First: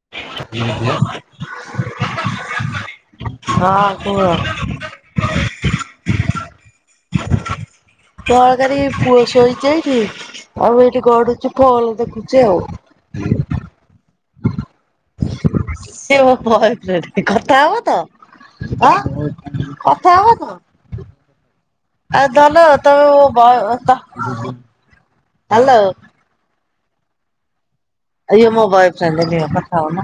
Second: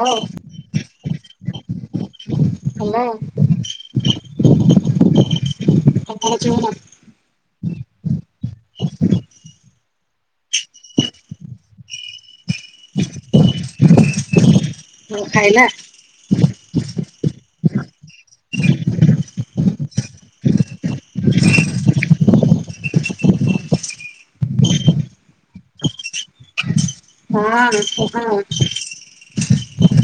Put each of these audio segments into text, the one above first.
ହଉ ହ୍ୟାଲୋ କୁହ। [unintelligible] ତରକାରୀ ପୁଅ ଶୋଇଚି ଏଇଠି ଆଉ ଏଇଠି ଗଡୁଛି ଫୋଲ ଦେଖୁଛି। ଚି ଆଉ କଣ ଖାଇଲା? ସେ ମୋ ବୟଫ୍ରେଣ୍ଡ କଥା ହବ ତ [inaudible] କଥା ହବତ ଆ ଧଲୋ ତୋ ବ ହ୍ୟାଲୋ ହଁ। ହ୍ୟାଲୋ ଇ ମୋ ବୟଫ୍ରେଣ୍ଡ ନିଅ କଥା ହଉନ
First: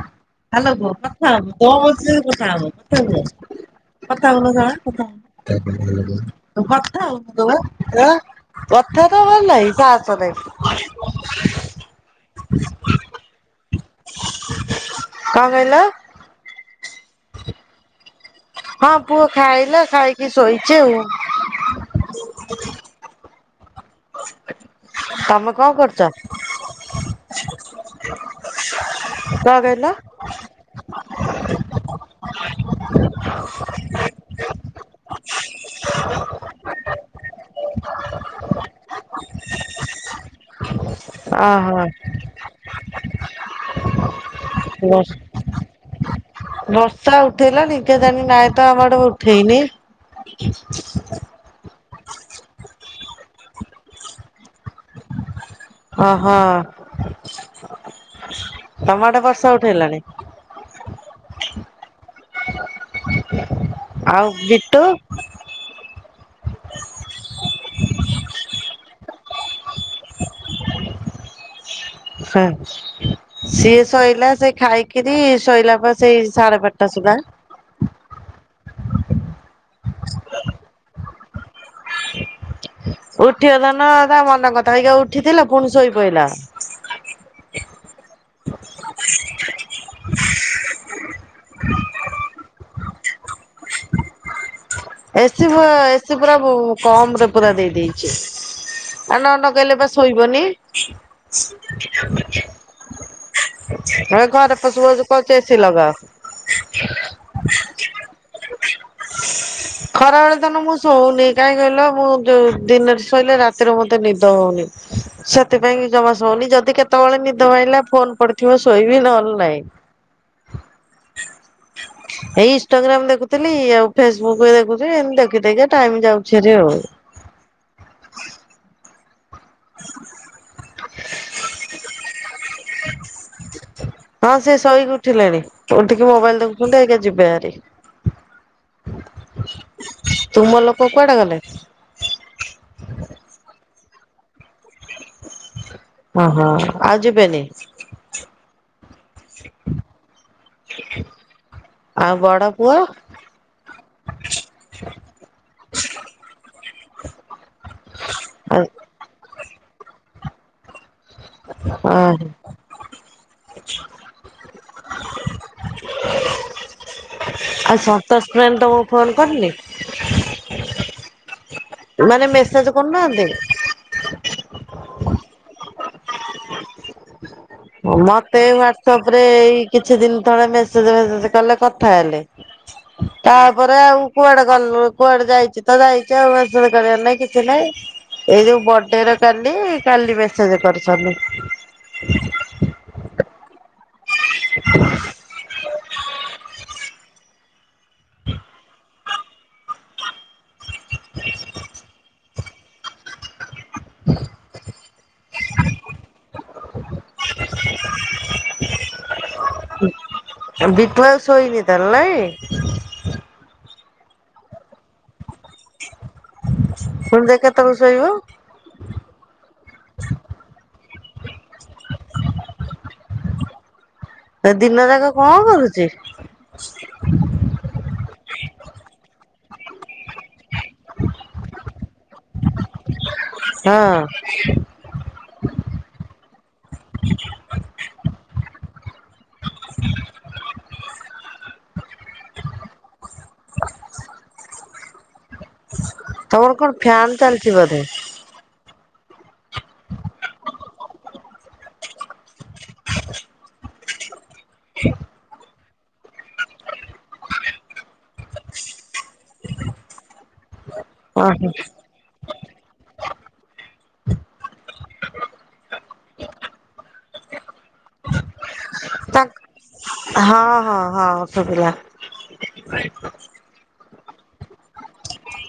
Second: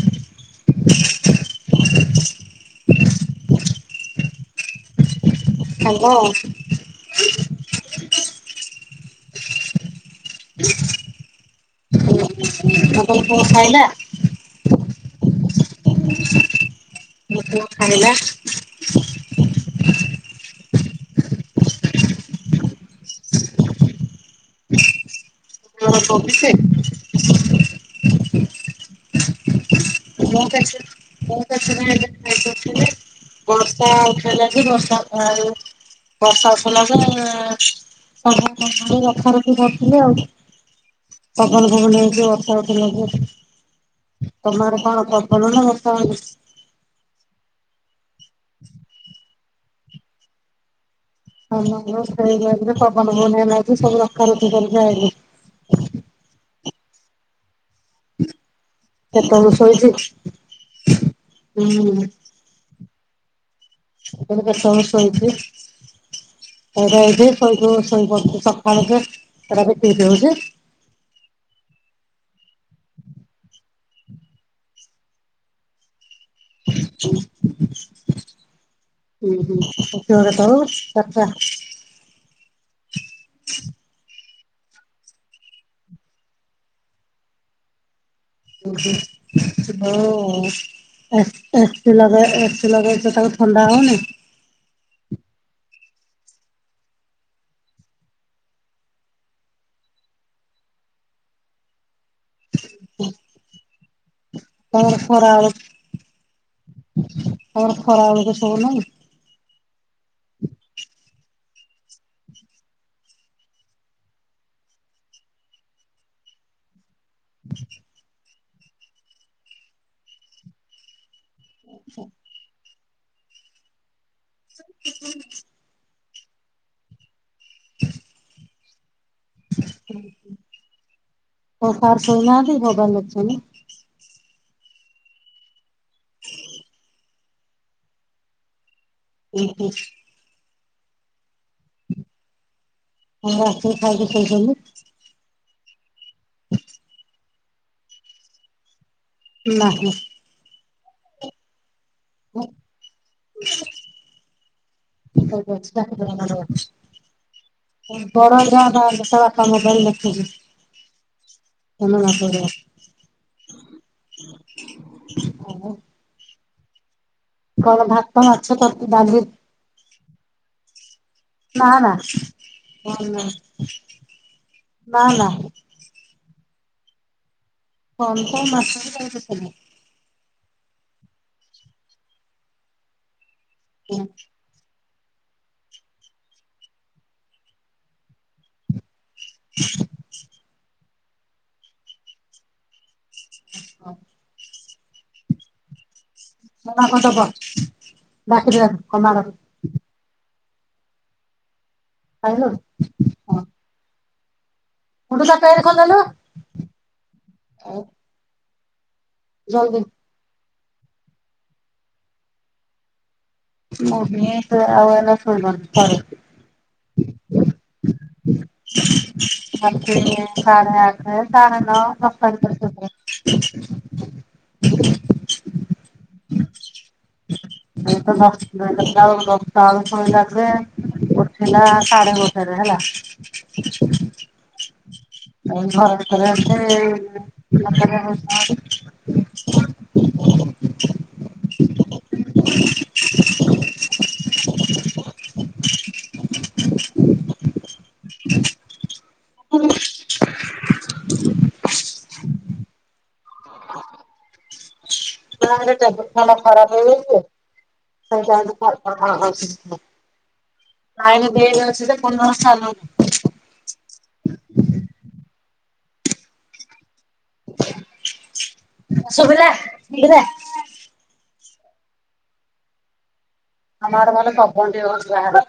ହ୍ୟାଲୋ କୁହ କଥା ହୁଅ କଣ ସିଏ? କଥା ହବ କଥା ହୁଅ କଥା ହଉନ ଥରେ କଥା ତମର [unintelligible] କଥା ହଉଥିଲ ବା [unintelligible] କଥା ତ ହ ଲାହି ସାସ୍ କଣ [unintelligible] କଣ ଖାଇଲା? କଣ କହିଲ? [inaudible] ମୁଁ ପୁଅ ଖାଇଲା। ହଁ ପୁଅ ଖାଇଲା ଖାଇ କେ ଶୋଇଚି ଆଉ। ତମ [unintelligible] କଣ କହିଲ? [unintelligible] ବର୍ଷା ଉଠେଇଲାଯେ ବର୍ଷା ଆଉ ବର୍ଷା ଉଠେଇଲାଯେ ଏ ସବୁ ଖାଲି ରଖା ରୁଖି କରୁଥିଲି ଆଉ ପବନ ଫବନ ଅହୋ ହେଇକି ବର୍ଷା ଉଠେଇଲା ଯେ ତମ ଆଡେ କଣ ପବନ ନା ବର୍ଷା ହଉଛି? ବର୍ଷା ଉଠେଇଲା [inaudible] ନାଇଁ ତ ଆମ ଆଡେ ଉଠେ ଠେଇ ନି। [unintelligible] ଧରିକି ଓହୋ ଆଇଲି। [inaudible] ତମ ଆଡେ କେତେବେଳୁ ବର୍ଷା ଶୋଇଛି ଉଠେଇଲାଣି? ହୁଁ। ଆଉ ବିଟୁ? ସେଟା ଏଇଠି ଶୋଇକି ଶୋଇ ସକାଳୁ ସେଟା ବିଟ ବିଟି ହଉଛି। ହୁଁ ସିଏ ଶୋଇଲା ସେ ଖାଇକିରି ଶୋଇଲା ପରେ ସେଇ ସାଢ଼େ ବାରଟା ସୁଦ୍ଧା। [unintelligible] ଉଠିଗଲା ନା ତା ମନ କଥା ହେଇକି ଆଉ ଉଠିଥିଲା ପୁଣି ଶୋଇ ପଇଲା। ହୁଁ ଏସି ଲଗେଇକି ଶୋଇଲେ ତାକୁ ଥଣ୍ଡା ହଉନି? ଏସି ଏସି ପୁରା କମ୍ ରେ ପୁରା ଦେଇ ଦେଇଦେଇଛି ଆ ନ ନଗେଇନେ ପା ଶୋଇବନି। ହୁଁ। ଆ ଘରେ ପଶୁ ପଶୁ କୋହୁଛି ଏସି ବେଳକୁ ଲଗାଅ। ତମର [unintelligible] ଖରାବେଳେ ତାନେ ମୁଁ ଶୋଉନି କାହିଁ କହିଲ ମୁଁ ଯୋଉ ଦିନରେ ଶୋଇଲେ ରାତିରେ ମତେ ନିଦ ହଉନି ସେଥିପାଇଁ ଜମା ଶଉନି ଯଦି କେ ତଳେ ନିଦ ଭାଙ୍ଗିଲା ଫୋନ୍ ପ ଥିବ ଶୋଇବି ନହେଲେ ନାଇଁ। ଏଇ ଇଷ୍ଟାଗ୍ରାମ ଦେଖୁଥିଲି ଆଉ। ଫେସବୁକ୍ ଦେଖୁଛି ଏମିତି ଦେଖି ଦେଖିକା ଟାଇମ ଯାଉଛି। [unintelligible] ହଁ କଣ ସାର ଶୁଣୁ ନାହାନ୍ତି? ଭଗବାନ ଅଛନ୍ତି। [inaudible] ହଁ ସେ ଶୋଇକି ଉଠିଲେଣି। ଉଠିକି ମୋବାଇଲ ଦେଖୁଛନ୍ତିଏଇନା ଯିବେଭାରି। [inaudible] ଓହୋ [inaudible] କୋଉଠି କୁଆଡେ ଗଲେ। ଆଉ ଆସିକି ଖାଇକି ସୋଇଛନ୍ତି। ଓ ହୋ ଆ ଯିବେନି। ନାହିଁ। [inaudible] ବଡ ପୁଅ? [unintelligible] ବଡ [unintelligible] ପାପା ମୋବାଇଲ୍ ଦେଖୁଚି। ଆ ହ। ଆଉ ଆଉ କଣ ଭାତ ସନ୍ତୋଷ ମାଛ କୁମାର ତର ତମକୁ ଫୋନ୍ ଡାଲି କରନି। ନା ନା ନା ନା କରୁନାହାନ୍ତି? ନା ନା। କଣ ତ ମତେ ମାଛ ହ୍ଵାଟସପ୍ ରେ ଏଇ କିଛି ଦିନ ତଳେ ମେସେଜେ ମେସେଜେ କଲେ କଥା ହେଲେ। ତାପରେ ଆଉ କୁଆଡେ କଲର। କୁଆଡେ ଯାଇଛି ତ ଯାଇଛି ଆଉ ମେସେଜେ କରିବାର ନାଇଁ କିଛି ନାଇଁ ଏଇ ଯୋଉ ବଡେରେ କାଲି କାଲି ମେସେଜ କରୁଛି। ସଲୁ। ହ। [inaudible] [unintelligible] ବାକିକି ଅଣେ। କମାର। ଆଇଁ ଲୁ। [inaudible] ମୁଁ [unintelligible] ଦେଲୁ। [inaudible] ଜଲଦି। ବିକ୍ଳଉ ଶୋଇନି ତାର ନାଇଁ। ମୁଁ ବି ଆଉ ଏଇନା ସୋଇବିନି ପରେ। ପୁଣି ଦେ କେତଳୁକୁ ଶୋଇବ। ଏ ସାଢେ ନଅ ଦଶଟା ଭିତରେ ସୋଇପଡୁ। ଏ ଦିନ ଯାକ କଣ କରୁଛି। ଦିନ ଦଶଟା ବେଳୁକୁ ଦଶଟା ବେଳୁକୁ ଶୋଇଲା ଯେ ଉଠିଲା ସାଢ଼େ ଗୋଟେ ରେ ହେଲା। ହଁ ଅନ୍ଧାର ଭିତରେ ଏତେ [unintelligible] [inaudible] [inaudible] [inaudible] [inaudible] [inaudible] ତମର କଣ ଫ୍ୟାନ ଚାଲିଛି ବୋଧେ? [unintelligible] ନାଁ ଟେବୁଲ ଫ୍ୟାନ ଟା ଖରାପ ହେଇଯାଇଛି ଆଇନ ଓହୋ ବେଡ଼ ଅଛି ଯେ ଫୁଣି କଣ ଚାଲୁନି। ତାଙ୍କ ସୁଵିଲା। ହଁ ହଁ ହଁ ସୁଵିଲା। ଆମ ଆଡେ ଭଲ ପବନ ଟିକେ ହଉଚି ବାହାରେ।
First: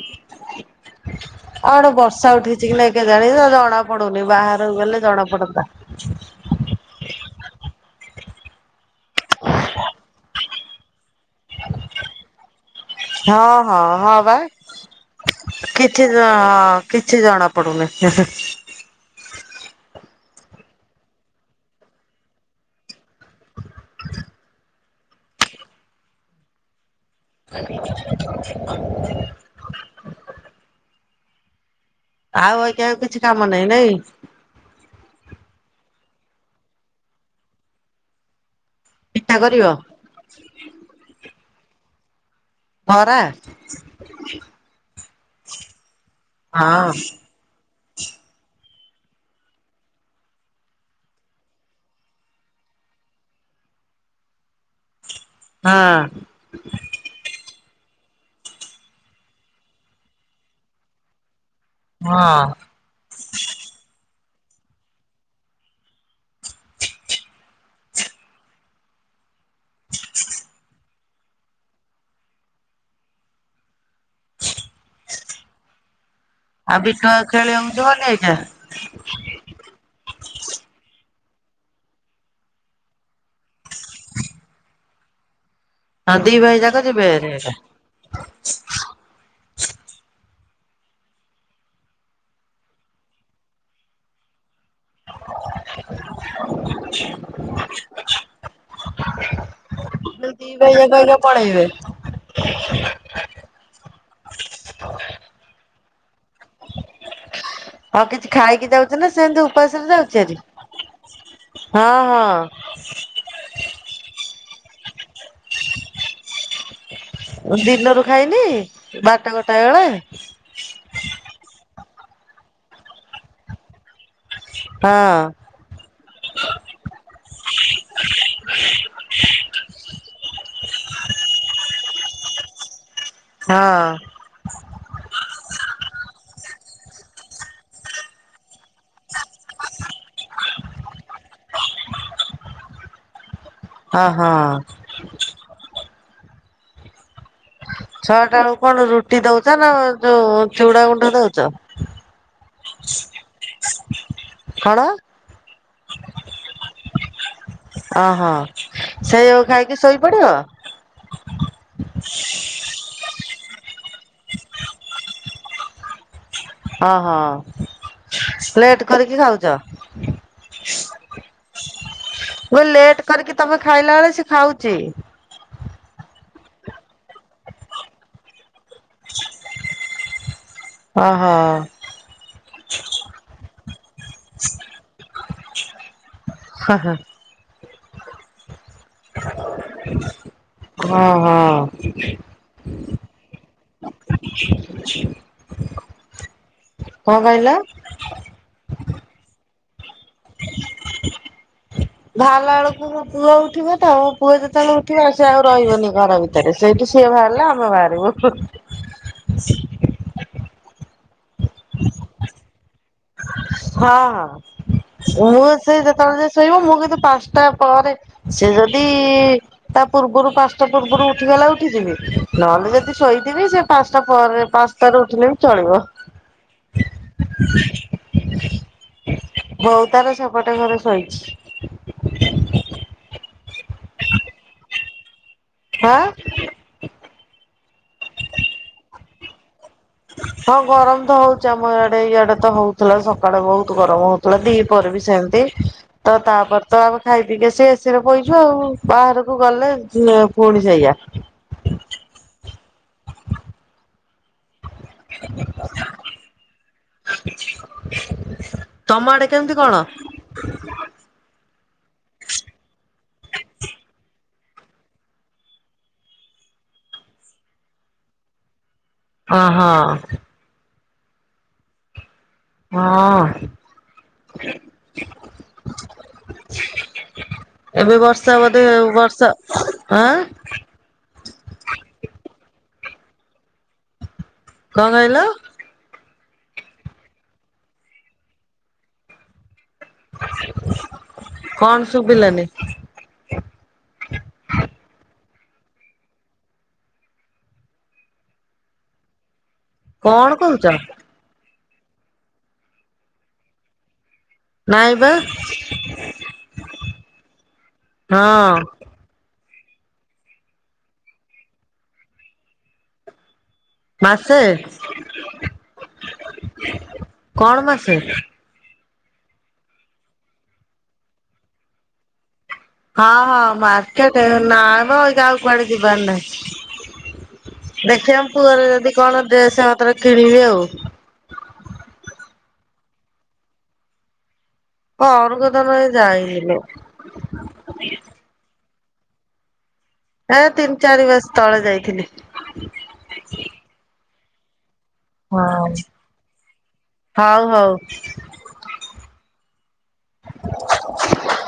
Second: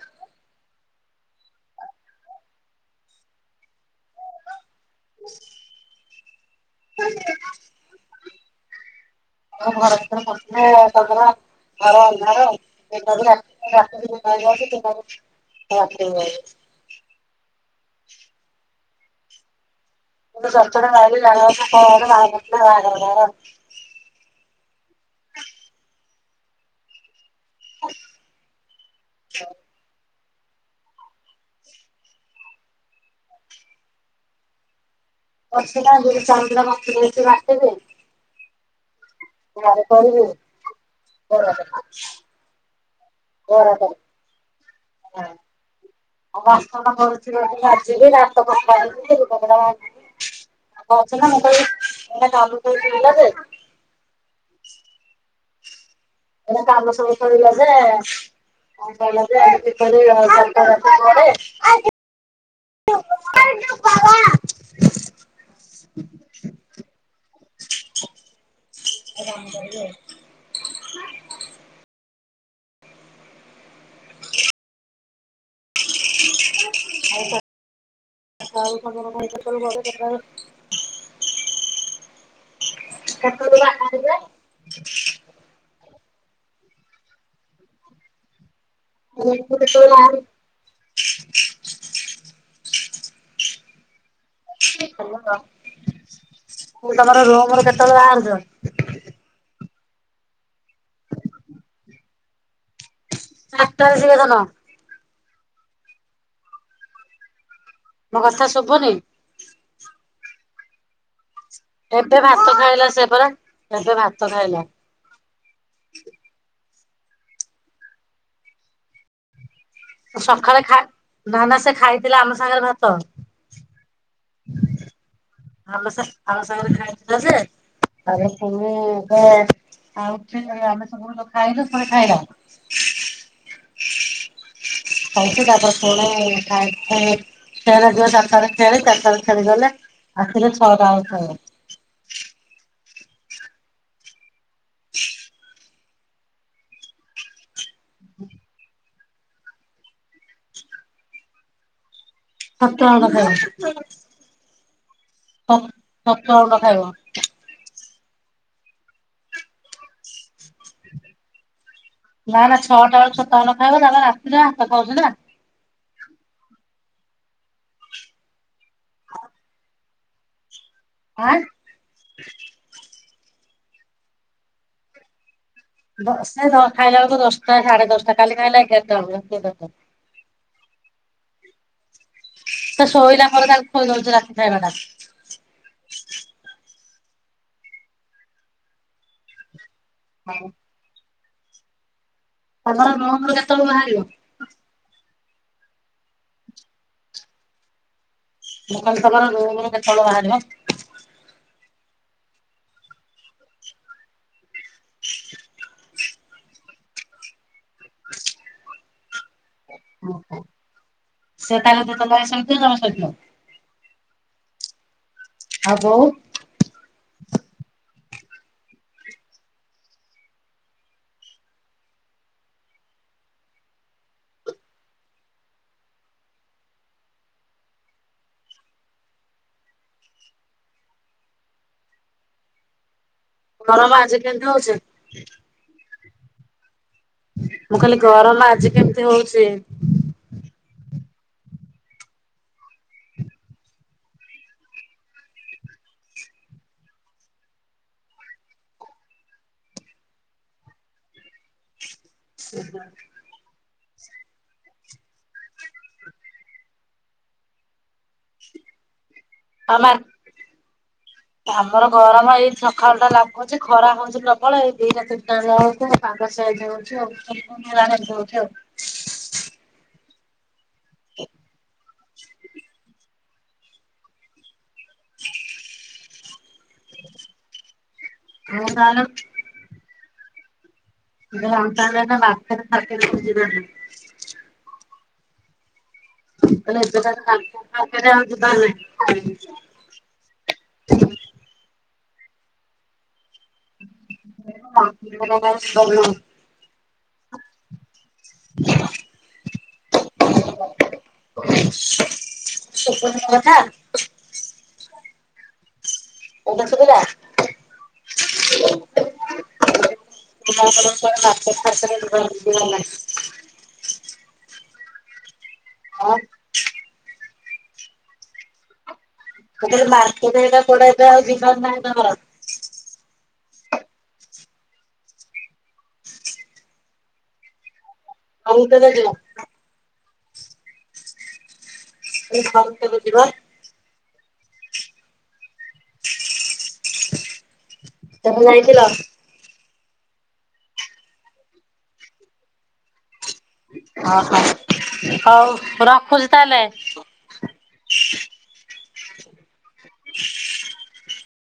ଆଡେ ବର୍ଷା ଉଠେଇଛି କି ନାଇ କେଜାଣି ଜଣା ପଡୁନି ବାହାରେ କୁ ଗଲେ ଜଣା ପଡ଼ନ୍ତା। [inaudible] ଆମ ଘର ଭିତରେ ପଶିଲେ ପବନ ଘର ଅନ୍ଧାର। ଦିନ ବି ହଁ ରାତି ହଁ ରାତି ବି ହଁ ଦିନ ବା ହେଇଯାଉଛି ଦିନ ବି ରାତି କିଛି ହେଇଯାଉଛି। ହଁ କିଛି ଜଣା ପଡୁନି ହେଁ ଚଡ଼ଚଡି ମାଇଲେ ଲାଗେ ବାହାର ତମର [inaudible] ଆଉ ଆଜ୍ଞା କିଛି କାମ ନାହିଁ ନାଇଁ। ଅଛି ନା ବିରି ଚାଉଳ ଦିଟା ବତୁରେଇଚି ବାଟିବି। ପିଠା କରିବ ଘରେ କରିଵି [inaudible] ବରା ବରା କରିବି ହୁଁ। ଆଉ ହଁ ବାସନଟା ପଡିଛି ଯାଇକି ମଜିବି ଭାତ [unintelligible] ହଁ ଏତେ କାମ ସବୁ ପଡିଲା । [unintelligible] ହଁ ବାବା [inaudible] [unintelligible] ଗଲେ କେତେବେଳେ [unintelligible] କେତେଳୁ ବାହାରିବେ? ହଁ ଦିଇ ଭାଇ ଯାକ ଯିବ ତୁ କେତେବେଳେ ବାହାରିବୁ? ତମର ରୁମ କେତେବେଳେ ବାହାରୁଛ? ଦି ଭାଇ ଯାକ ଏନେ ପଳେଇବେ। ଆତ ସ ଏ ଧନ ହଉ ମୋ କିଛି କଥା ଖାଇକି ଶୁଭୁନି ଯାଉଛି ନା ସେ ଯାଉଛୁ? ପସନ୍ଦ ଉଚାରୀ ଏବେ ଭାତ ଖାଇଲା ସେ ପରା ଏବେ ଭା ତ ଖାଇଲା। ଦିନରୁ ଖାଇନି ବାରଟା ଗୋ ସକାଳେ ଖା ଧାନ ସେ ଖାଇଥିଲା ଆମ ସାଙ୍ଗରେ ଭାତ ହଁ ଆମ ଆମ ସାଙ୍ଗରେ ଖାଇ ଯେ ଆରେ ପୁ ହେଁ ଆଉଠି ଆମେ ସବୁବେ ଖାଇଲୁ ସେ ଖାଇଲା ହଁ ଖାଇଛି ତାପରେ ଫୁଣି ଖାଇ ଫେରେ ରେ ଯିବ ଚାରିଟା ଖେଳି ଚାରିଟେ ଖେଳି ଗଲେ ଆସିଲେ ଛଅଟା ବେଳକୁ ଖାଇବ। ହଁ ହଁ ଛଆ ଟା ବେଳକୁ କଣ ରୁଟି ଦଉଛ ନା ଯୋଉ ଚୁଡା ଗୁଣ୍ଡ ଦଉଛ? [unintelligible] କଣ? ଛତୁଆ ଗୁଣ୍ଡ ଖାଇବ। ଅ ହ ସେ ଯୋଉ ଖାଇକି ଶୋଇପଡିବ? ନା ନା ଛଅଟା ବେଳ ଛତ ଗୁଣ୍ଡ ଖାଇବ ତାଲେ ରାତିରେ ଭାତ ଖାଉଛିନା ହଁ ହଁ ଲେଟ କରିକି ଖାଉଛ? ଆଁ ବୋ ଲେଟ୍ କରିକି ତମେ ଖାଇଲା ବେଳେ ସେ ଖାଉଛି ବସ ଖାଇଲା ବେଳକୁ ଦଶଟା ସାଢେ ଦଶଟା କାଲି ଖାଇଲେ ଏଗାରଟା ବେଳକୁ ଓ ହୋ ତ ଶୋଇଲା ପରେର ତାଙ୍କୁ ଖୋଇ ଦଉଛି ରାତିଯାକଟା ହଁ ହଁ ହଁ ହଁ [unintelligible] ତମ ବାହାରିବ କଣ କହିଲ? ଲୋକ ତମର ରୁମ୍ ରୁ କେତେବେଳ ବାହାରିବ? ବାହାରିଲା ବେଳକୁ ମୋ ପୁଅ ଉଠିବ ତ ମୋ ପୁଅ ଯେତେବେଳେ ଉଠିବ ସେ ଆଉ ରହିବନି ଘର ଭିତରେ ସେଇଠୁ ସିଏ ବାହାରିଲେ ଆମେ ବାହାରିବୁ। ଓ ସେତାର [unintelligible] ହଁ ହଁ ମୁଁ ସେ ଆଉ ବୋଉ ଯେତେବେଳେ ଯାଏ ଶୋଇବ ମୁଁ କିନ୍ତୁ ପାଞ୍ଚଟା ପରେ ସେ ଯଦି ତା ପୂର୍ବରୁ ପାଞ୍ଚଟା ପୂର୍ବରୁ ଉଠିଗଲା ଉଠିଯିବେ ନହେଲେ ଯଦି ଶୋଇଥିବି ସେ ପାଞ୍ଚଟା ପରେ ପାଞ୍ଚଟାରୁ ଉଠିଲେ ବି ଚଳିବ। ବଉ ତାର ସେପଟ ଘରେ ଶୋଇଚି। ଗରମ ଆଜି କେମିତି ହଉଛି? ଆଁ ମୁଁ ଖାଲି ଗରମ ଆଜି ହଉଛି। ହଁ ଗରମ ତ ହଉଚି ଆମ ଆଡେ ଇଆଡେ ତ ହଉଥିଲା ସକାଳେ ବହୁତ ଗରମ ହଉଥିଲା ଦି ପରେ ବି ସେମିତି ତ ତାପରେ ତ ଆମେ ଖାଇ ପିକି ସେ ଏସିି ରେ ପଇଚୁ ଆଉ ବାହାରକୁ ଗଲେ ପୁଣି ସେଇଆ। [inaudible] ତମ କେମିତି କଣ? ଆମ ଆମର ଗରମ ଏଇ ସକାଳୁ ଟା ଲାଗୁଛି ଖରା ହଉଛି ପ୍ରବଳ ଏଇ ଦିଟା ତିନି ଟା ଯାଉଛି ପାଗ ସିଆଳିଟା ଦଉଚି ଆଉ ଦଉଚି ଆଉ। ହଁ ହଁ [inaudible] ହଁ [inaudible] [inaudible] ଏବେ ବର୍ଷା ବଧୁ ହୁଏ ଆଉ ବର୍ଷା ଆଁ [unintelligible] ହଉଚି ନା ନାଇଁ। କ କହିଲ? [unintelligible] କ ସୁବିଲାନି। [unintelligible] [inaudible] କଣ କହୁଚ? ସୁବୁନି ମୋ କଥା। [inaudible] ଅଧା ସୁବିଲା। ହଁ [unintelligible] ମାସେ ହଁ କଣ ମାସେ? ମୁଁ କହିଲି ମାର୍କେଟ ଏଇଟା କୁଆଡେ ଏବେ ଆଉ ଦିନ ରେ ନାହିଁ ତମର। ହଁ ହଁ ମାର୍କେଟ ନା ମ ଏଗାକୁ କୁଆଡେ ଯିବାର ନାଇ। ଖିଆ ପୁଅ ର ଘରକୁ କେବେ ଯଦି ଯିବ? କଣ ଡେସ ହବ କିଣିବି ଆଉ। [unintelligible] ଘରକୁ ତ ମେ ଯାଇନି ଲୋ। [unintelligible] ପିଲା। ହଁ ତିନି ଚାରି ବର୍ଷ ତଳେ ଯାଇଥିଲି। ଓ ହୋ। ହଁ ହଉ ରଖୁଛି ତାହେଲେ। ହଉ [inaudible]